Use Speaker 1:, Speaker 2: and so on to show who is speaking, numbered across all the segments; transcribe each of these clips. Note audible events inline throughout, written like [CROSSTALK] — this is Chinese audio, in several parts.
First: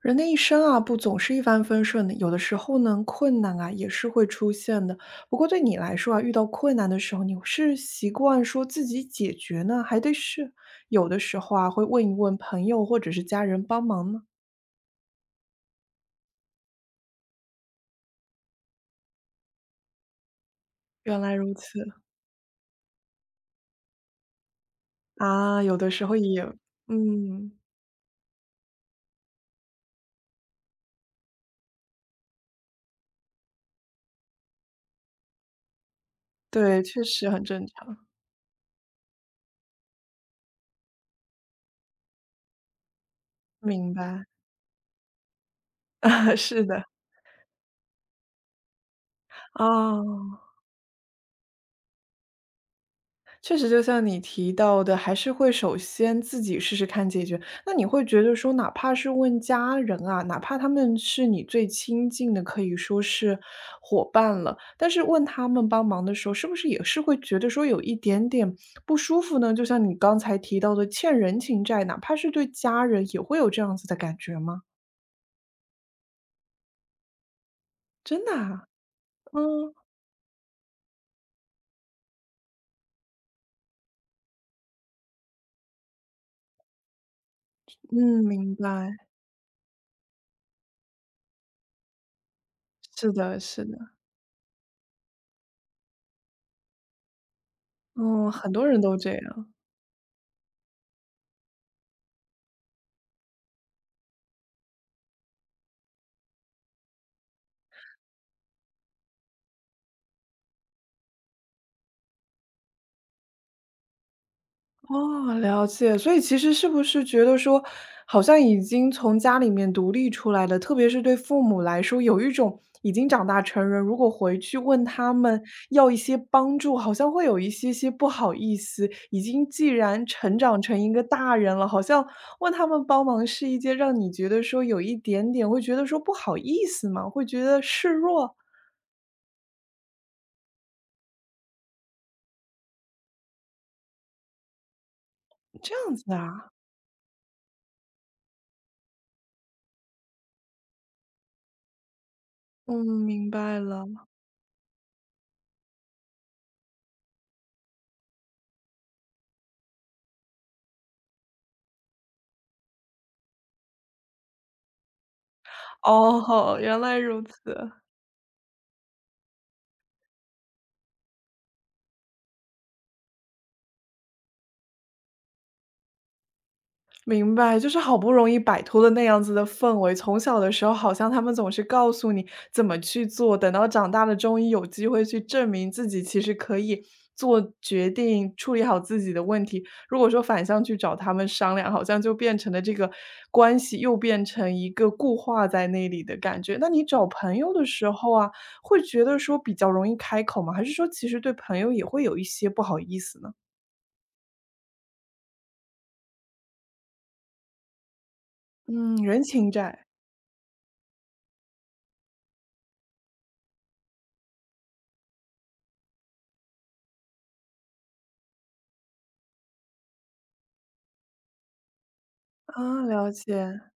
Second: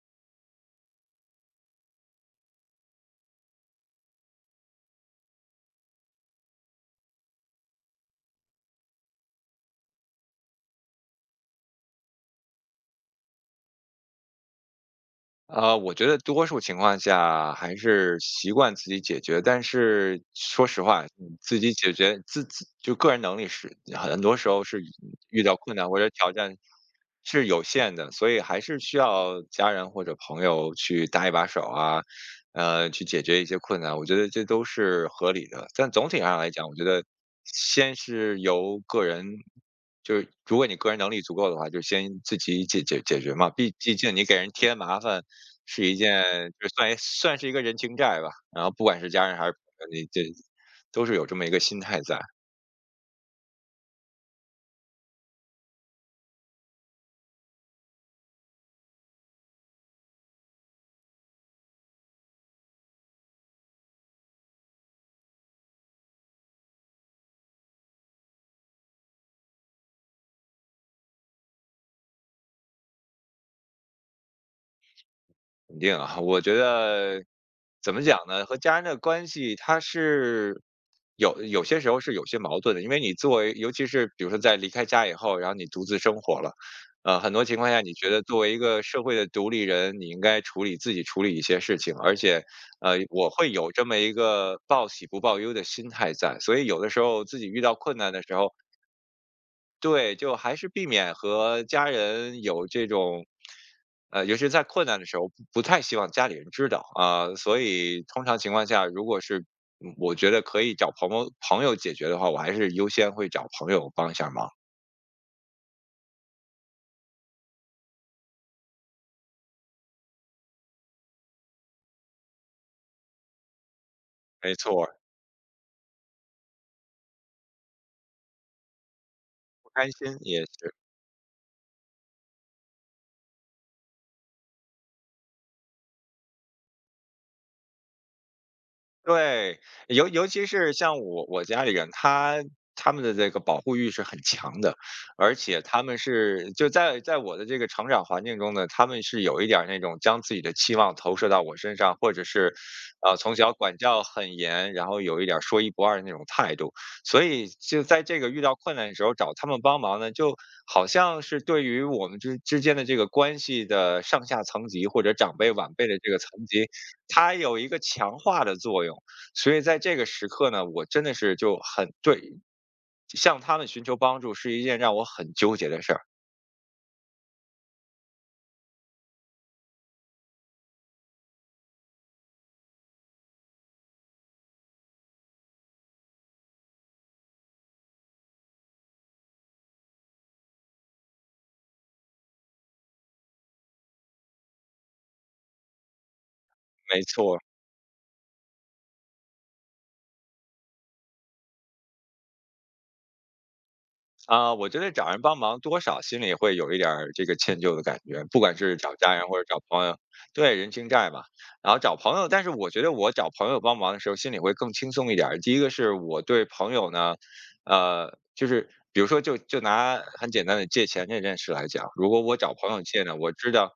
Speaker 1: 人的一生啊，不总是一帆风顺的，有的时候呢，困难啊也是会出现的。不过对你来说啊，遇到困难的时候，你是习惯说自己解决呢，还得是有的时候啊，会问一问朋友或者是家人帮忙呢？
Speaker 2: 我觉得多数情况下还是习惯自己解决，但是说实话，
Speaker 1: 原来如
Speaker 2: 自己
Speaker 1: 此
Speaker 2: 解决自己就个人能力是很多时候是遇到
Speaker 1: 啊，
Speaker 2: 困
Speaker 1: 有
Speaker 2: 难
Speaker 1: 的
Speaker 2: 或
Speaker 1: 时
Speaker 2: 者
Speaker 1: 候
Speaker 2: 挑
Speaker 1: 也，
Speaker 2: 战是
Speaker 1: 嗯，
Speaker 2: 有限的，所以还是需要家人或者朋友去搭一把手啊，去解决一些困难。我觉得这都是合理的，但总体上来讲，我
Speaker 1: 对，
Speaker 2: 觉得
Speaker 1: 确实很正
Speaker 2: 先
Speaker 1: 常，
Speaker 2: 是由个人，就是如果你个人能力足够的话，就先自己解决嘛，毕毕
Speaker 1: 明
Speaker 2: 竟你
Speaker 1: 白，
Speaker 2: 给人添麻烦是一
Speaker 1: [LAUGHS]
Speaker 2: 件，
Speaker 1: 啊，是
Speaker 2: 就
Speaker 1: 的，
Speaker 2: 算是一个人情债吧。然后不管是家人还是朋友，你这
Speaker 1: 啊。
Speaker 2: 都是有这么一个心态在。
Speaker 1: 确实，就像你提到的，还是会首先自己试试看解决。那你会觉得说，哪怕是问家人啊，哪怕他们是你最亲近的，可以说是伙伴了，但是问他们帮忙的时候，是不是也是会觉得说有一点点不舒服呢？就像你刚才提到的，欠人情债，哪怕是对家人，也会有这样子的感觉吗？
Speaker 2: 肯定啊，我觉得怎么讲
Speaker 1: 真的
Speaker 2: 呢？和
Speaker 1: 啊？
Speaker 2: 家人的关系，
Speaker 1: 嗯，
Speaker 2: 它是有些时候是有些矛盾的，因为你作为，尤其是比如说在离开家以后，然后你独自生活了，很多情况下，你觉得
Speaker 1: 嗯，
Speaker 2: 作为
Speaker 1: 明
Speaker 2: 一个社
Speaker 1: 白。
Speaker 2: 会的独立人，你应该处理自己处理一些事情，而且，
Speaker 1: 是
Speaker 2: 我
Speaker 1: 的，
Speaker 2: 会
Speaker 1: 是
Speaker 2: 有
Speaker 1: 的，
Speaker 2: 这么一个报喜不报忧的心态在，所以有的时候自己遇到困难的
Speaker 1: 嗯，
Speaker 2: 时候，
Speaker 1: 很多人都这样。
Speaker 2: 对，就还是避免和家人有这种，尤其是在困难的时候，不太希望家里人知道啊、所以通常情况下，如果是我觉得可以找朋友解决的话，我还是优先会找朋友帮一下忙。
Speaker 1: 哦，了解。所以其实是不是觉得说，好像已经从家里面独立出来了，特别是对父母来说，有一种已经长大成人，如果回
Speaker 2: 没
Speaker 1: 去
Speaker 2: 错
Speaker 1: 问
Speaker 2: 儿，
Speaker 1: 他们要一些帮助，好像会有一些些不好意思。已经既
Speaker 2: 不开
Speaker 1: 然
Speaker 2: 心
Speaker 1: 成
Speaker 2: 也
Speaker 1: 长
Speaker 2: 是
Speaker 1: 成一个大人了，好像问他们帮忙是一件让你觉得说有一点点会觉得说不好意思嘛，会觉得示弱，
Speaker 2: 对，尤其是像我家里人，他们的这个保护欲是很强的，而且
Speaker 1: 这
Speaker 2: 他
Speaker 1: 样
Speaker 2: 们
Speaker 1: 子啊。
Speaker 2: 是就在我的这个成长环境中呢，他们是有一点儿那种将自己的期望投射到我身上，或者是，
Speaker 1: 嗯，明
Speaker 2: 从小
Speaker 1: 白
Speaker 2: 管教
Speaker 1: 了。
Speaker 2: 很严，然后有一点儿说一不二的那种态度。所以就在这个遇到困难的时候找他们帮忙呢，就好像是对于我们之间的这个关系的上下层级或者长辈晚辈的这个层
Speaker 1: 哦，
Speaker 2: 级
Speaker 1: 原来如
Speaker 2: 它有一
Speaker 1: 此。
Speaker 2: 个强化的作用。所以在这个时刻呢，我真的是就很对，向他们寻求帮助是一件让我很纠结的事儿，
Speaker 1: 明白，就是好不容易摆脱了那样子的氛围。从小的时候，好像他们总是告诉你怎么去做，等到长大了，终于有机会去证明自己，其实可以做决定，处理好自己的问题。如果说反向去找他们商量，好像就变成了这个关系又变成一个固化在那里的感觉。那你
Speaker 2: 没
Speaker 1: 找
Speaker 2: 错。
Speaker 1: 朋友的时候啊，会觉得说比较容易开口吗？还是说其实对朋友也会有一些不好意思呢？
Speaker 2: 啊，我觉得找人帮忙多少心里会有一点儿这个歉疚的感觉，不管是找
Speaker 1: 嗯，
Speaker 2: 家
Speaker 1: 人
Speaker 2: 人或者
Speaker 1: 情
Speaker 2: 找
Speaker 1: 债
Speaker 2: 朋友，对，人情债嘛。然后找朋友，但是我觉得我找朋友帮忙的时候心里会更轻松一点儿。第一个是我对朋友呢，就是比如说就拿很简单的借钱这件事来讲，如果我找朋友
Speaker 1: 啊，
Speaker 2: 借
Speaker 1: 了
Speaker 2: 呢，我知
Speaker 1: 解。
Speaker 2: 道。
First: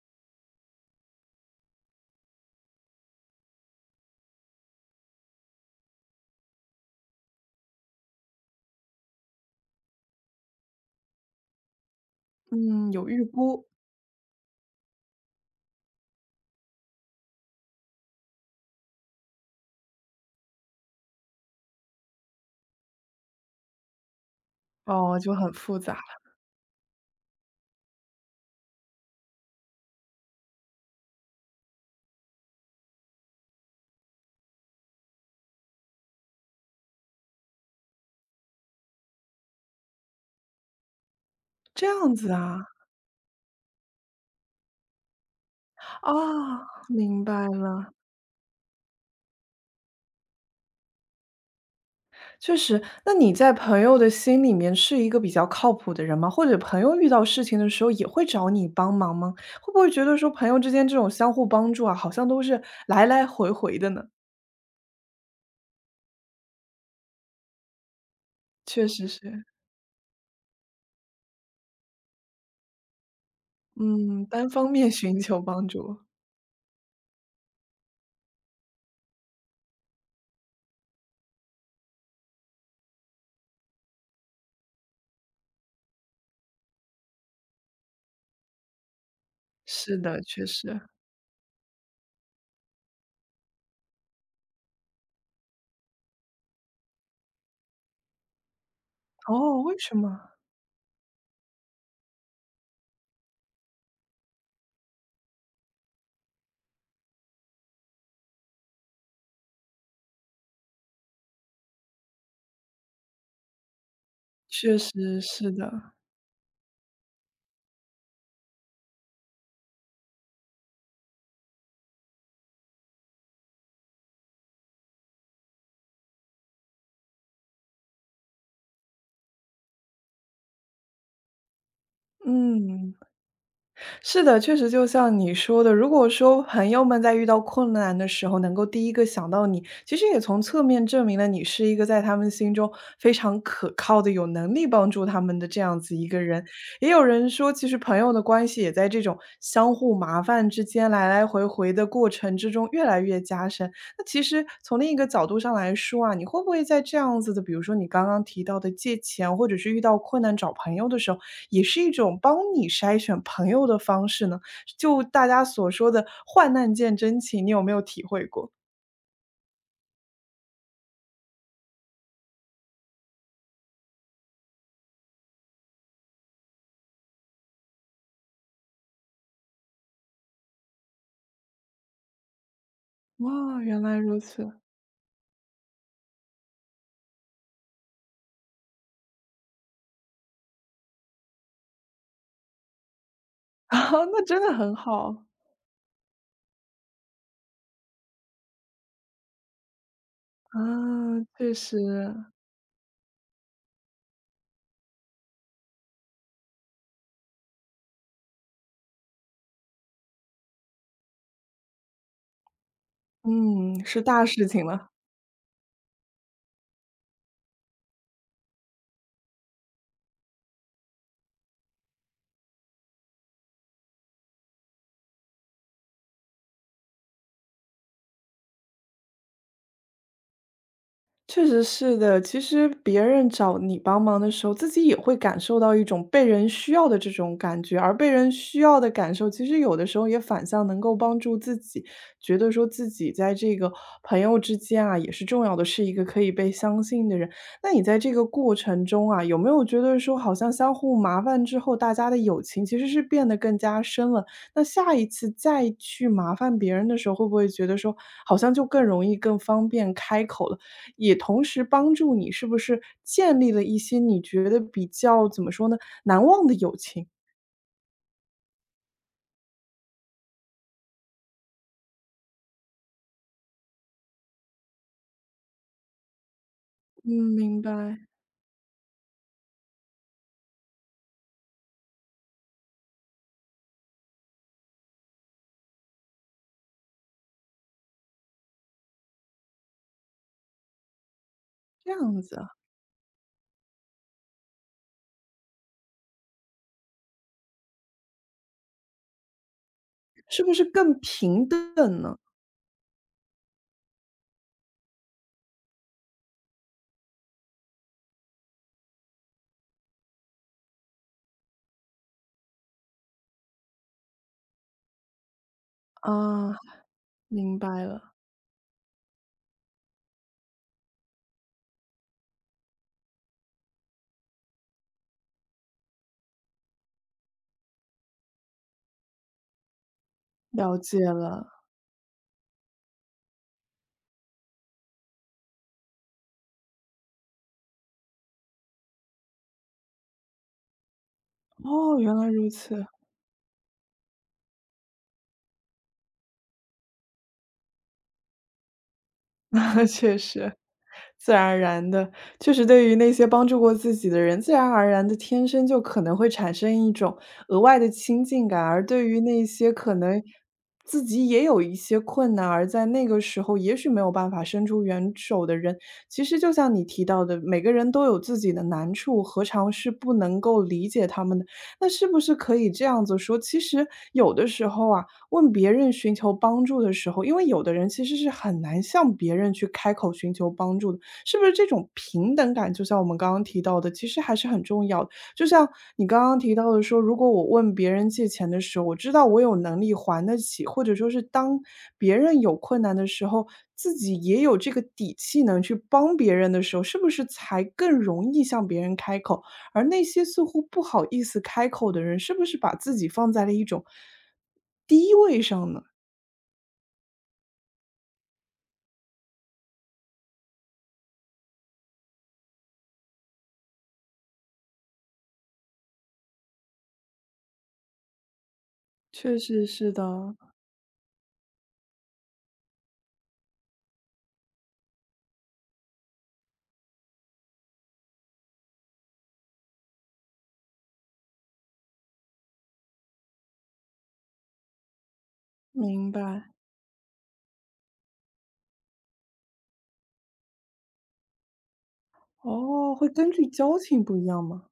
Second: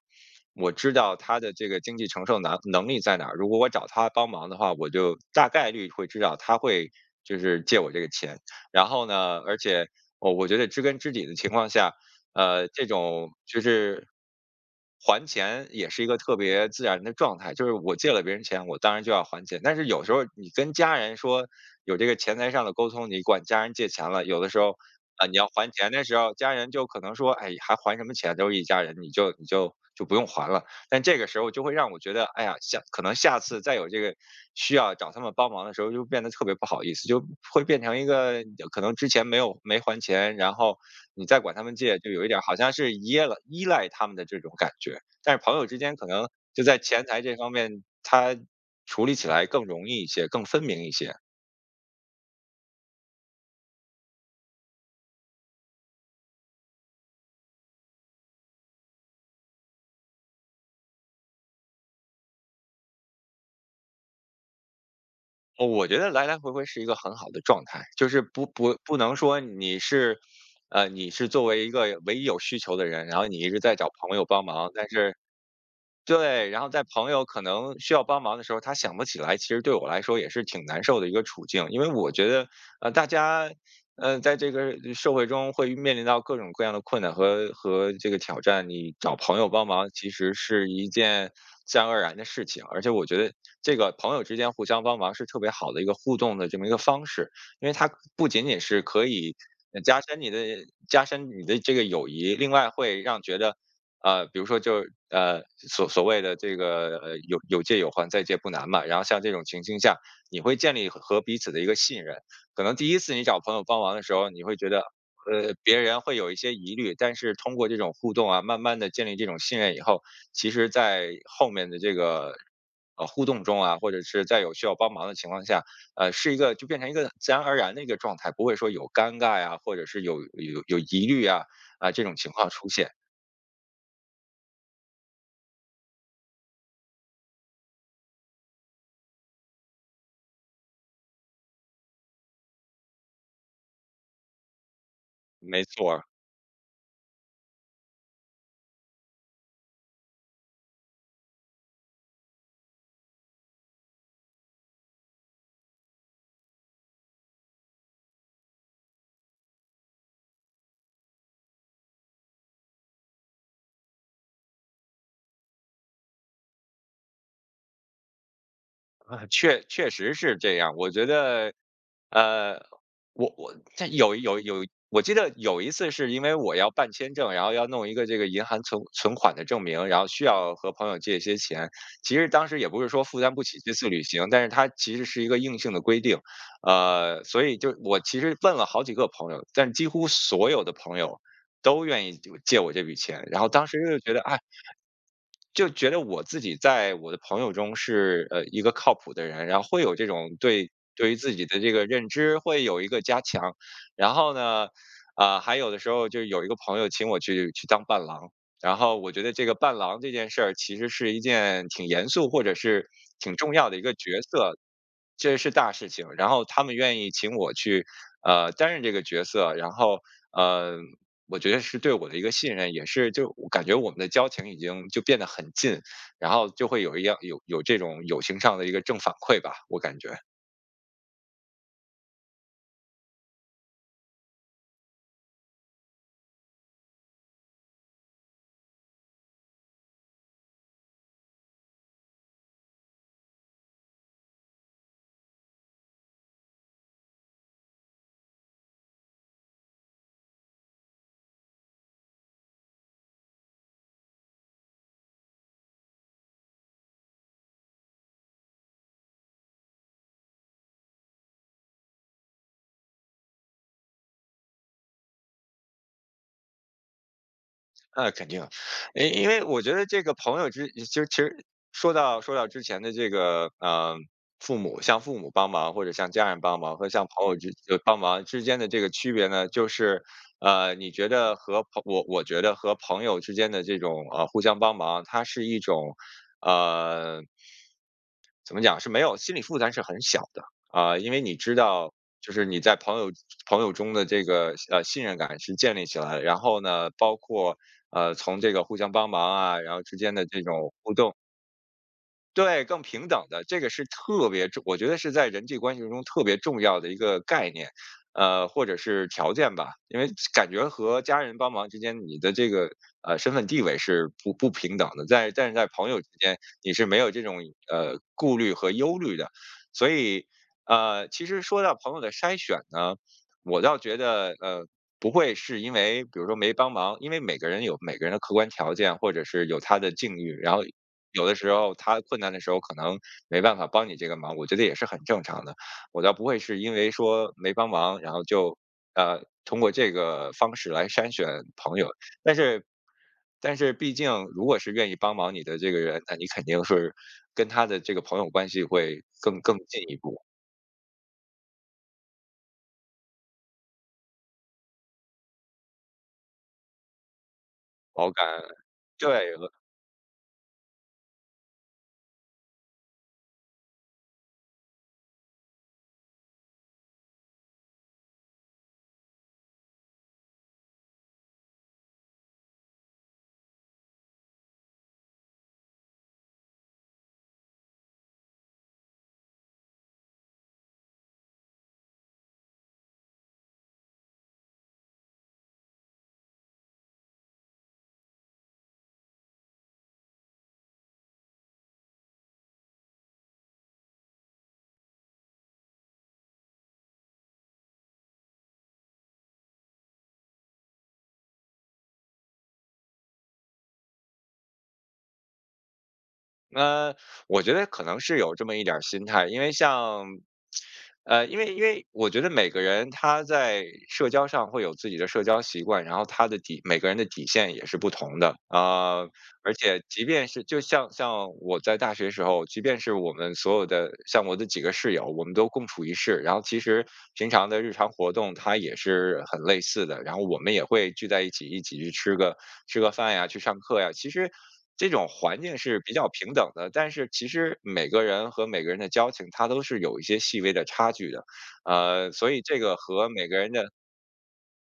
Speaker 2: 我知道他的这个经济承受能力在哪儿。如果我找他帮忙的话，我就大概率会知道他会就是借我这个钱。然后呢，而且哦，我觉得知根知底的情况下，这
Speaker 1: 嗯，有预
Speaker 2: 种就
Speaker 1: 估，
Speaker 2: 是还钱也是一个特别自然的状态。就是我借了别人钱，我当然就要还钱。但是有时候你跟家人说有这个钱财上的沟通，你管家人借钱了，有的时候
Speaker 1: 哦，
Speaker 2: 啊、
Speaker 1: 就
Speaker 2: 你要
Speaker 1: 很
Speaker 2: 还
Speaker 1: 复
Speaker 2: 钱
Speaker 1: 杂
Speaker 2: 的时
Speaker 1: 了
Speaker 2: 候，家人就可能说，哎，还什么钱，都是一家人，你就不用还了。但这个时候就会让我觉得，哎呀，可能下次再有这个需要找他们帮忙的时候，就变得特别不好意思，就会变成一个可能之前没还钱，然后你再管他们
Speaker 1: 这
Speaker 2: 借，就
Speaker 1: 样
Speaker 2: 有一
Speaker 1: 子
Speaker 2: 点儿好
Speaker 1: 啊，
Speaker 2: 像是依赖他们的这种感觉。但是朋友之间可
Speaker 1: 啊，
Speaker 2: 能就在钱财
Speaker 1: 明
Speaker 2: 这
Speaker 1: 白
Speaker 2: 方面，
Speaker 1: 了，
Speaker 2: 他处理起来更容易一些，更分明一些。
Speaker 1: 确实。那你在朋友的心里面是一个比较靠谱的人吗？或者朋友遇到事情的时候也会找你帮忙吗？会不会觉得说朋友之间这种相互帮助啊，好像都是来来回回的呢？
Speaker 2: 哦，我觉得来来回回是一个很好的状态，就是不不
Speaker 1: 确
Speaker 2: 不
Speaker 1: 实
Speaker 2: 能说
Speaker 1: 是，
Speaker 2: 你是，你是作为一个唯一有需求的人，然后你一直在找朋友
Speaker 1: 嗯，
Speaker 2: 帮
Speaker 1: 单
Speaker 2: 忙，
Speaker 1: 方
Speaker 2: 但
Speaker 1: 面
Speaker 2: 是
Speaker 1: 寻求帮助，
Speaker 2: 对，然后在朋友可能需要帮忙的时候，他想不起来，其实对我来说也是挺难受的一个处境。因为我觉得，大家，在这个社会中会面临到各种各样的困难和这个挑战，你找朋友帮忙
Speaker 1: 是
Speaker 2: 其
Speaker 1: 的，
Speaker 2: 实
Speaker 1: 确
Speaker 2: 是
Speaker 1: 实。
Speaker 2: 一件自然而然的事情。而且我觉得，这个朋友之间互相帮忙是特别好的一个互动的这么一个方式，因为它不仅仅是可以
Speaker 1: 哦，为什么？
Speaker 2: 加深你的这个友谊，另外会让觉得比如说所谓的这个有借有还，再借不难嘛。然后像这种情形下，你会建立和彼此的一个信任。可能第一次你找朋友帮忙的时候，你会觉得
Speaker 1: 确实是
Speaker 2: 别
Speaker 1: 的，
Speaker 2: 人会有一些疑虑，但是通过这种互动啊，慢慢的建立这种信任以后，其实在后面的这个。互动中啊，或者是在有需要帮忙的情况下，是一个就变成一个自然而然的一个状态，不会说有尴尬呀、或者是有疑虑啊、这种情况出现。
Speaker 1: 嗯。是的，确实就像你说的，如果说朋友们在遇到困难的时候能够第一个想到你，其实也从侧面证明了你是一个在他们心中非常可靠的、有能力帮助他们的这
Speaker 2: 没
Speaker 1: 样
Speaker 2: 错
Speaker 1: 子
Speaker 2: 儿，
Speaker 1: 一个人。也有人说，其实朋友的关系也在这种相互麻烦之间来来回回的过程之中越来越加深。那其实从另一个角度上来说啊，你会不会在这样子的，比如说你刚刚提到的借钱，或者是遇到困难找朋友的时候，也是一种帮你筛选朋友的方式呢？就大家所说的“患难见真情”，你有没有体会过？
Speaker 2: 啊，确实是这样。我觉得，呃，我我这有有有，我记得有一次是因为我要办签证，然后要弄一个这个银行存款的证明，然后需要和朋友借一些钱。其实当时也不是说负担不起
Speaker 1: 哇，
Speaker 2: 这
Speaker 1: 原
Speaker 2: 次
Speaker 1: 来
Speaker 2: 旅
Speaker 1: 如
Speaker 2: 行，但
Speaker 1: 此
Speaker 2: 是它
Speaker 1: [LAUGHS]，
Speaker 2: 其实是一个硬性的规定，所以就我其实问了好几个朋友，但几乎所有的朋友都愿意就借我这笔钱。然后当时
Speaker 1: 啊，
Speaker 2: 就觉得，
Speaker 1: 那
Speaker 2: 哎，
Speaker 1: 真的很好，
Speaker 2: 就觉得我自己在我的朋友中是一个靠谱的人，然后会有这种
Speaker 1: 啊，
Speaker 2: 对于自己
Speaker 1: 确
Speaker 2: 的这
Speaker 1: 实。
Speaker 2: 个认知会有一个加强，然后呢，啊、还有的时候就有一个朋友请我去当伴郎，然后我觉得这个伴郎这件事儿其实是一件挺严肃或者是挺重要的一
Speaker 1: 嗯，
Speaker 2: 个
Speaker 1: 是
Speaker 2: 角
Speaker 1: 大事
Speaker 2: 色，
Speaker 1: 情了。
Speaker 2: 这是大事情。然后他们愿意请我去担任这个角色，然后呃我觉得是对我的一个信任，也是就我感觉我们的交情已经就变得很近，然后就会有一样有这种友情上的一个正反馈吧，我感觉。
Speaker 1: 确实是的，其实别人找你帮忙的时候，自己也会感受到一种被人需要的这种感觉，而被人需要的感受，其实有的时候也反向能够帮助自己，觉得说自己在这个朋友之间啊，也是重要的，是一个可以被相信的人。那你在这个过程中啊，有没有觉得说，好像相互麻烦之后，大家的友情其实是变得更加深了？那下一次再去麻烦别人的时候，会不会觉得说，好像就更容易、更方便开口了？也同时帮助你是不是建立了一些你觉得比较怎么说呢，难忘的友情？
Speaker 2: 肯定，因为我觉得这个朋友之其实其实说到之前的这个，父母向父母帮忙或者向家人帮忙和向
Speaker 1: 嗯，
Speaker 2: 朋友之
Speaker 1: 明
Speaker 2: 帮
Speaker 1: 白。
Speaker 2: 忙之间的这个区别呢，就是，你觉得和朋我觉得和朋友之间的这种，互相帮忙，它是一种，呃怎么讲，是没有心理负担是很小的。啊，因为你知
Speaker 1: 这
Speaker 2: 道，
Speaker 1: 样
Speaker 2: 就
Speaker 1: 子
Speaker 2: 是
Speaker 1: 啊，
Speaker 2: 你在朋友中的这个，信任感是建立起来的然后呢，包括从这个互相帮忙啊，然后之间的这
Speaker 1: 是不是
Speaker 2: 种互
Speaker 1: 更
Speaker 2: 动，
Speaker 1: 平等呢？
Speaker 2: 对，更平等的，这个是特别重我觉得是在人际关系中特别重要的一个概念，或者是条件吧。因为感觉和家人帮忙之间，你的这个，身份地位是不平等的，但是在朋友之间，
Speaker 1: 啊，
Speaker 2: 你是没有这种，
Speaker 1: 明白了，
Speaker 2: 顾虑和忧虑的。所以，其实说到朋友的筛选呢，我倒觉得，不会是因为比如说没帮忙，因为每个人有每个人的客观条件，或者是有他的境遇，然后
Speaker 1: 了解
Speaker 2: 有的
Speaker 1: 了。
Speaker 2: 时候他困难的时候可能没办法帮你这个忙，我觉得也是很正常的。我倒不会是因为说没帮忙，然后就通过这个方式来筛选朋友，
Speaker 1: 哦，原来
Speaker 2: 但
Speaker 1: 如
Speaker 2: 是。
Speaker 1: 此。
Speaker 2: 但是毕竟，如果是愿意帮忙你的这个人，那你肯定是跟他的这个朋友关系会更
Speaker 1: [LAUGHS]
Speaker 2: 更进
Speaker 1: 那
Speaker 2: 一
Speaker 1: 确
Speaker 2: 步。
Speaker 1: 实，自然而然的，确实对于那些帮助过自己的人，自然而然的天生就可能会产生一种额外的
Speaker 2: 好感
Speaker 1: 亲近感，而对
Speaker 2: 对，
Speaker 1: 于那些可能自己也有一些困难，而在那个时候也许没有办法伸出援手的人，其实就像你提到的，每个人都有自己的难处，何尝是不能够理解他们的那是不是可以这样子说，其实有的时候啊，问别人寻求帮助的时候，因为有的人其实是很难向别人去开口寻求帮助的，是不是这种平等感，就像我们刚刚提到的，其实还是很重要的。就像你刚刚提到的说，如果我问别人借钱的时候，我知道我有能力还得起，或者说是当别人有困难的时候，自己也有这个底气能去帮别人的时候，是不是才更容易向别人开口？而那些似乎不好意思开口的人，是不是把自己放在了一种低位上呢？
Speaker 2: 呃，我觉得可能是有这么一点儿心态，因为像，因为我觉得每个人他在社交上会有自己的社交习惯，然后他的底每个人的底线也是不同的啊、
Speaker 1: 确
Speaker 2: 而
Speaker 1: 实
Speaker 2: 且
Speaker 1: 是
Speaker 2: 即便
Speaker 1: 的，
Speaker 2: 是就像我在大学时候，即便是我们所有的像我的几个室友，我们都共处一室，然后其实平常的日常活动它也是很类似的，然后我们也会聚在一起，一起去吃个饭呀，去上课呀，其实。这种环境是比较
Speaker 1: 明
Speaker 2: 平
Speaker 1: 白。
Speaker 2: 等的，但是其实每个人和每个人的交情，它都是有一些细微的差距的，所以这个
Speaker 1: 哦，
Speaker 2: 和
Speaker 1: 会
Speaker 2: 每
Speaker 1: 根
Speaker 2: 个
Speaker 1: 据
Speaker 2: 人的
Speaker 1: 交情不一样吗？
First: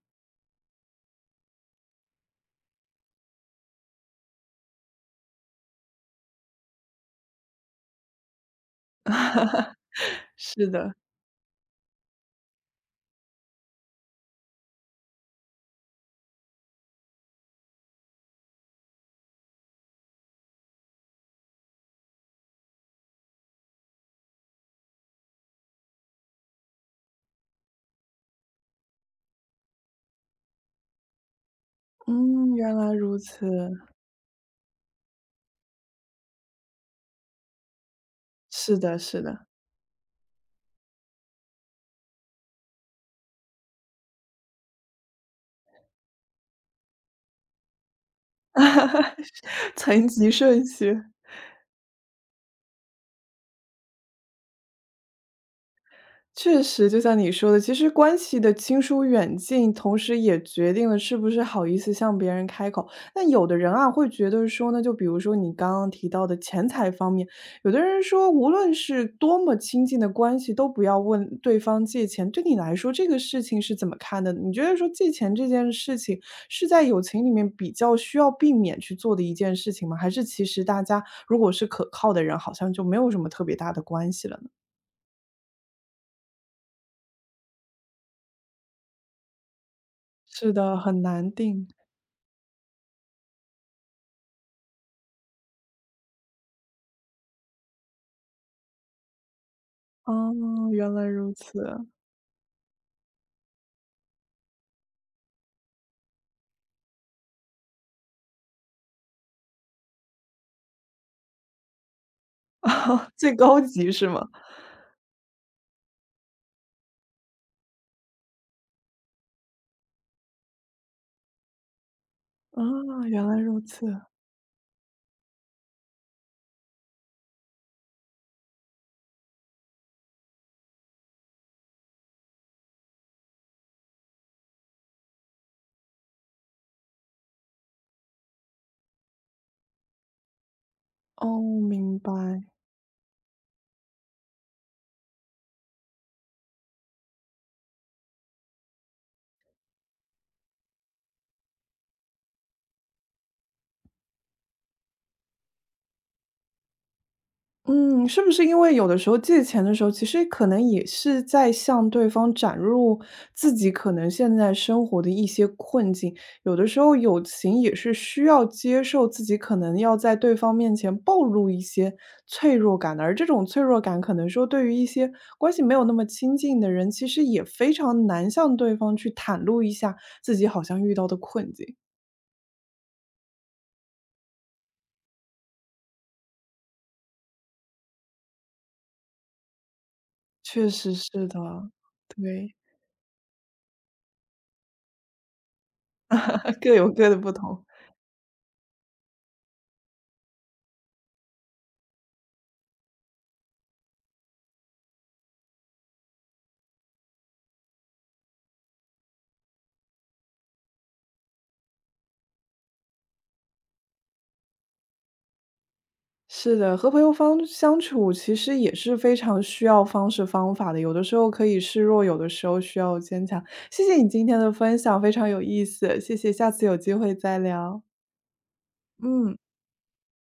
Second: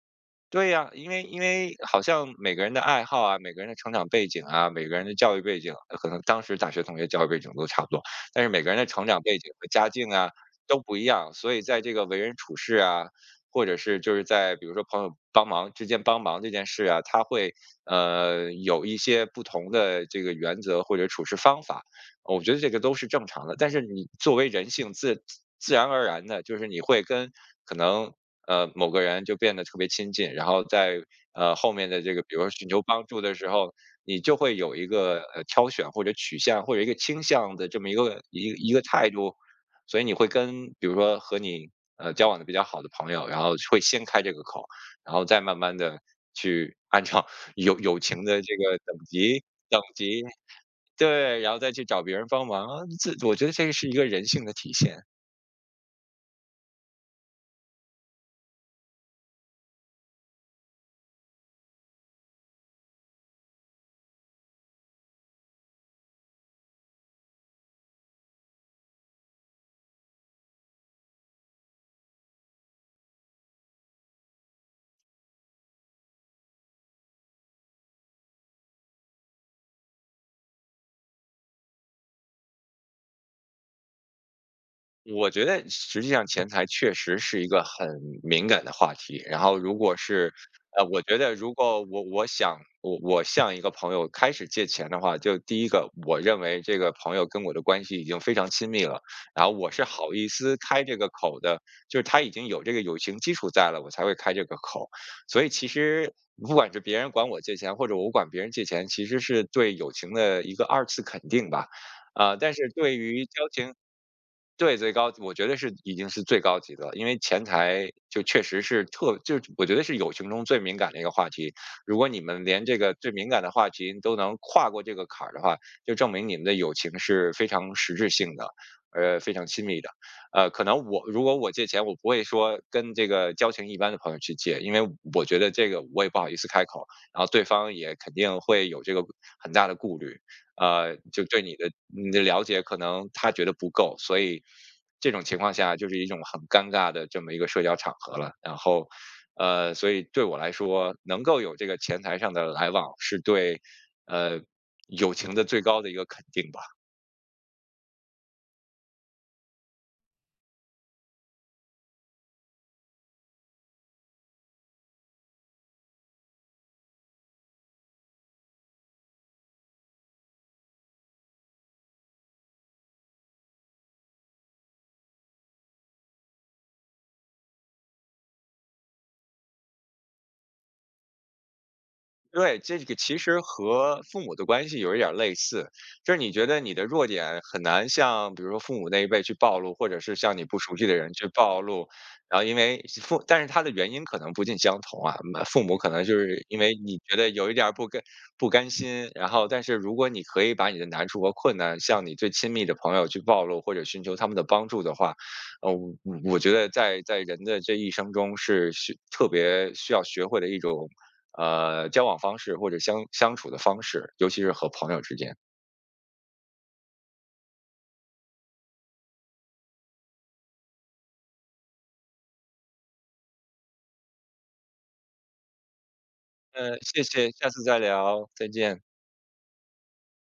Speaker 2: 对呀，因为好像每个人的爱好啊，每个人的成长背景啊，每个人的教育背景，可能当时大学同学教育背景都差不多，但是每个人的成长背景和家境啊
Speaker 1: 是
Speaker 2: 都
Speaker 1: 的，
Speaker 2: 不一样，所以在这个为人处事啊，或者是就是在比如说朋友帮忙之间这件事啊，他会有一些不同的这个原则或者处事方法。我觉得这个都是正常的，但是你作为人性自然而然的，就是你会跟可能某个人就变得特别亲近，然后在后面的这个，比如说
Speaker 1: 嗯，
Speaker 2: 寻
Speaker 1: 原
Speaker 2: 求
Speaker 1: 来
Speaker 2: 帮
Speaker 1: 如
Speaker 2: 助的
Speaker 1: 此。
Speaker 2: 时候，你就会有一个挑选或者取向或者一个倾向的这么一个一个一
Speaker 1: 是
Speaker 2: 个
Speaker 1: 的，
Speaker 2: 态
Speaker 1: 是
Speaker 2: 度，
Speaker 1: 的，
Speaker 2: 所以你会跟比如说和你交往的比较好的朋友，然后会先开这个口，然后再慢慢的去按照 [LAUGHS] 友情的这个等级
Speaker 1: [LAUGHS]
Speaker 2: 等
Speaker 1: 层
Speaker 2: 级
Speaker 1: 级顺序。
Speaker 2: 对，然后再去找别人帮忙，啊这我觉得这个是一个人性的体现。
Speaker 1: 确实，就像你说的，其实关系的亲疏远近，同时也决定了是不是好意思向别人开口。那有的人啊，会觉得说呢，就比如说你刚刚提到的钱财方面，有的人说，无论是多么亲近的关系，都不要问对方借钱。对你来说，这个事情是怎么看的？你觉得说借钱这件事情是在友情里面比较需要避免去做的一件事情吗？还是其实大家如果是可靠的人，好像就没有什么特别大的关系了呢？
Speaker 2: 我觉得实际上钱财确实是一个很敏感的话题。然后如果是，
Speaker 1: 是的，
Speaker 2: 我
Speaker 1: 很
Speaker 2: 觉
Speaker 1: 难
Speaker 2: 得如
Speaker 1: 定。
Speaker 2: 果我我想我我向一个朋友开始借钱的话，就第一个，我认为这个朋友跟我的关系已经非常亲密了，然后我是好意
Speaker 1: 哦，
Speaker 2: 思开
Speaker 1: 原
Speaker 2: 这
Speaker 1: 来
Speaker 2: 个
Speaker 1: 如
Speaker 2: 口的，
Speaker 1: 此，
Speaker 2: 就是他已经有这个友情基础在了，我才会开这个口。所以其实不管是别人管我借钱，或者我管别人借钱，其实是对友情的一个二次肯定吧。啊、但是对
Speaker 1: [LAUGHS]
Speaker 2: 于
Speaker 1: 最
Speaker 2: 交
Speaker 1: 高
Speaker 2: 情
Speaker 1: 级是吗？
Speaker 2: 对，最高我觉得是已经是最高级的了，因为前台就确实是特就我觉得是友情中最敏感的一个话题。如果你们
Speaker 1: 啊，
Speaker 2: 连这个最
Speaker 1: 原
Speaker 2: 敏
Speaker 1: 来
Speaker 2: 感的
Speaker 1: 如
Speaker 2: 话题
Speaker 1: 此，
Speaker 2: 都能跨过这个坎儿的话，就证明你们的友情是非常实质性的，非常亲密的。可能我如果我借钱，我不会说跟这个交情一般的朋友去借，因为我觉得这个我也不好意思开口，然后对方也肯定会有这个很大的顾虑。就
Speaker 1: 哦，
Speaker 2: 对你的
Speaker 1: 明
Speaker 2: 你
Speaker 1: 白。
Speaker 2: 的了解可能他觉得不够，所以这种情况下就是一种很尴尬的这么一个社交场合了。然后，所以对我来说，能够有这个前台上的来往，是对呃友情的最高的一个肯定吧。
Speaker 1: 嗯，是不是因为有的时候借钱的时候，其实可能也是在向对方展露自己可能现在生活的一些困境。有的时候友情也是需要接受自己可能要在对方面前暴露一些脆弱感的，而这种脆弱感可能说对于一些关系没有那么亲近的人，其实也非常难向对方去袒露一下自己好像遇到的困境。
Speaker 2: 对，这个其实和父母的关系有一点儿类似，就是你觉得你的弱点很难向，比如说父母那一辈去暴露，或者是向你不
Speaker 1: 确
Speaker 2: 熟悉
Speaker 1: 实
Speaker 2: 的
Speaker 1: 是
Speaker 2: 人去暴
Speaker 1: 的，
Speaker 2: 露，然后因
Speaker 1: 对，
Speaker 2: 为父，但是他的原因可能不尽相同啊，嗯父母可能就是因
Speaker 1: [LAUGHS]
Speaker 2: 为
Speaker 1: 各有
Speaker 2: 你
Speaker 1: 各
Speaker 2: 觉
Speaker 1: 的
Speaker 2: 得
Speaker 1: 不
Speaker 2: 有一
Speaker 1: 同。
Speaker 2: 点儿不甘心，然后但是如果你可以把你的难处和困难向你最亲密的朋友去暴露，或者寻求他们的帮助的话，呃，我我觉得在人的这一生中是需特别需要学会的一种交往方式或者相处的方式，尤其是和朋友之间。
Speaker 1: 是的，和朋友方相处其实也是非常需要方式方法的，有的时候可以示弱，有的时候需要坚强。谢谢你今天的分享，非常有意思，谢谢，下次有机
Speaker 2: 谢
Speaker 1: 会
Speaker 2: 谢，
Speaker 1: 再
Speaker 2: 下次再
Speaker 1: 聊。
Speaker 2: 聊，再见。
Speaker 1: 嗯。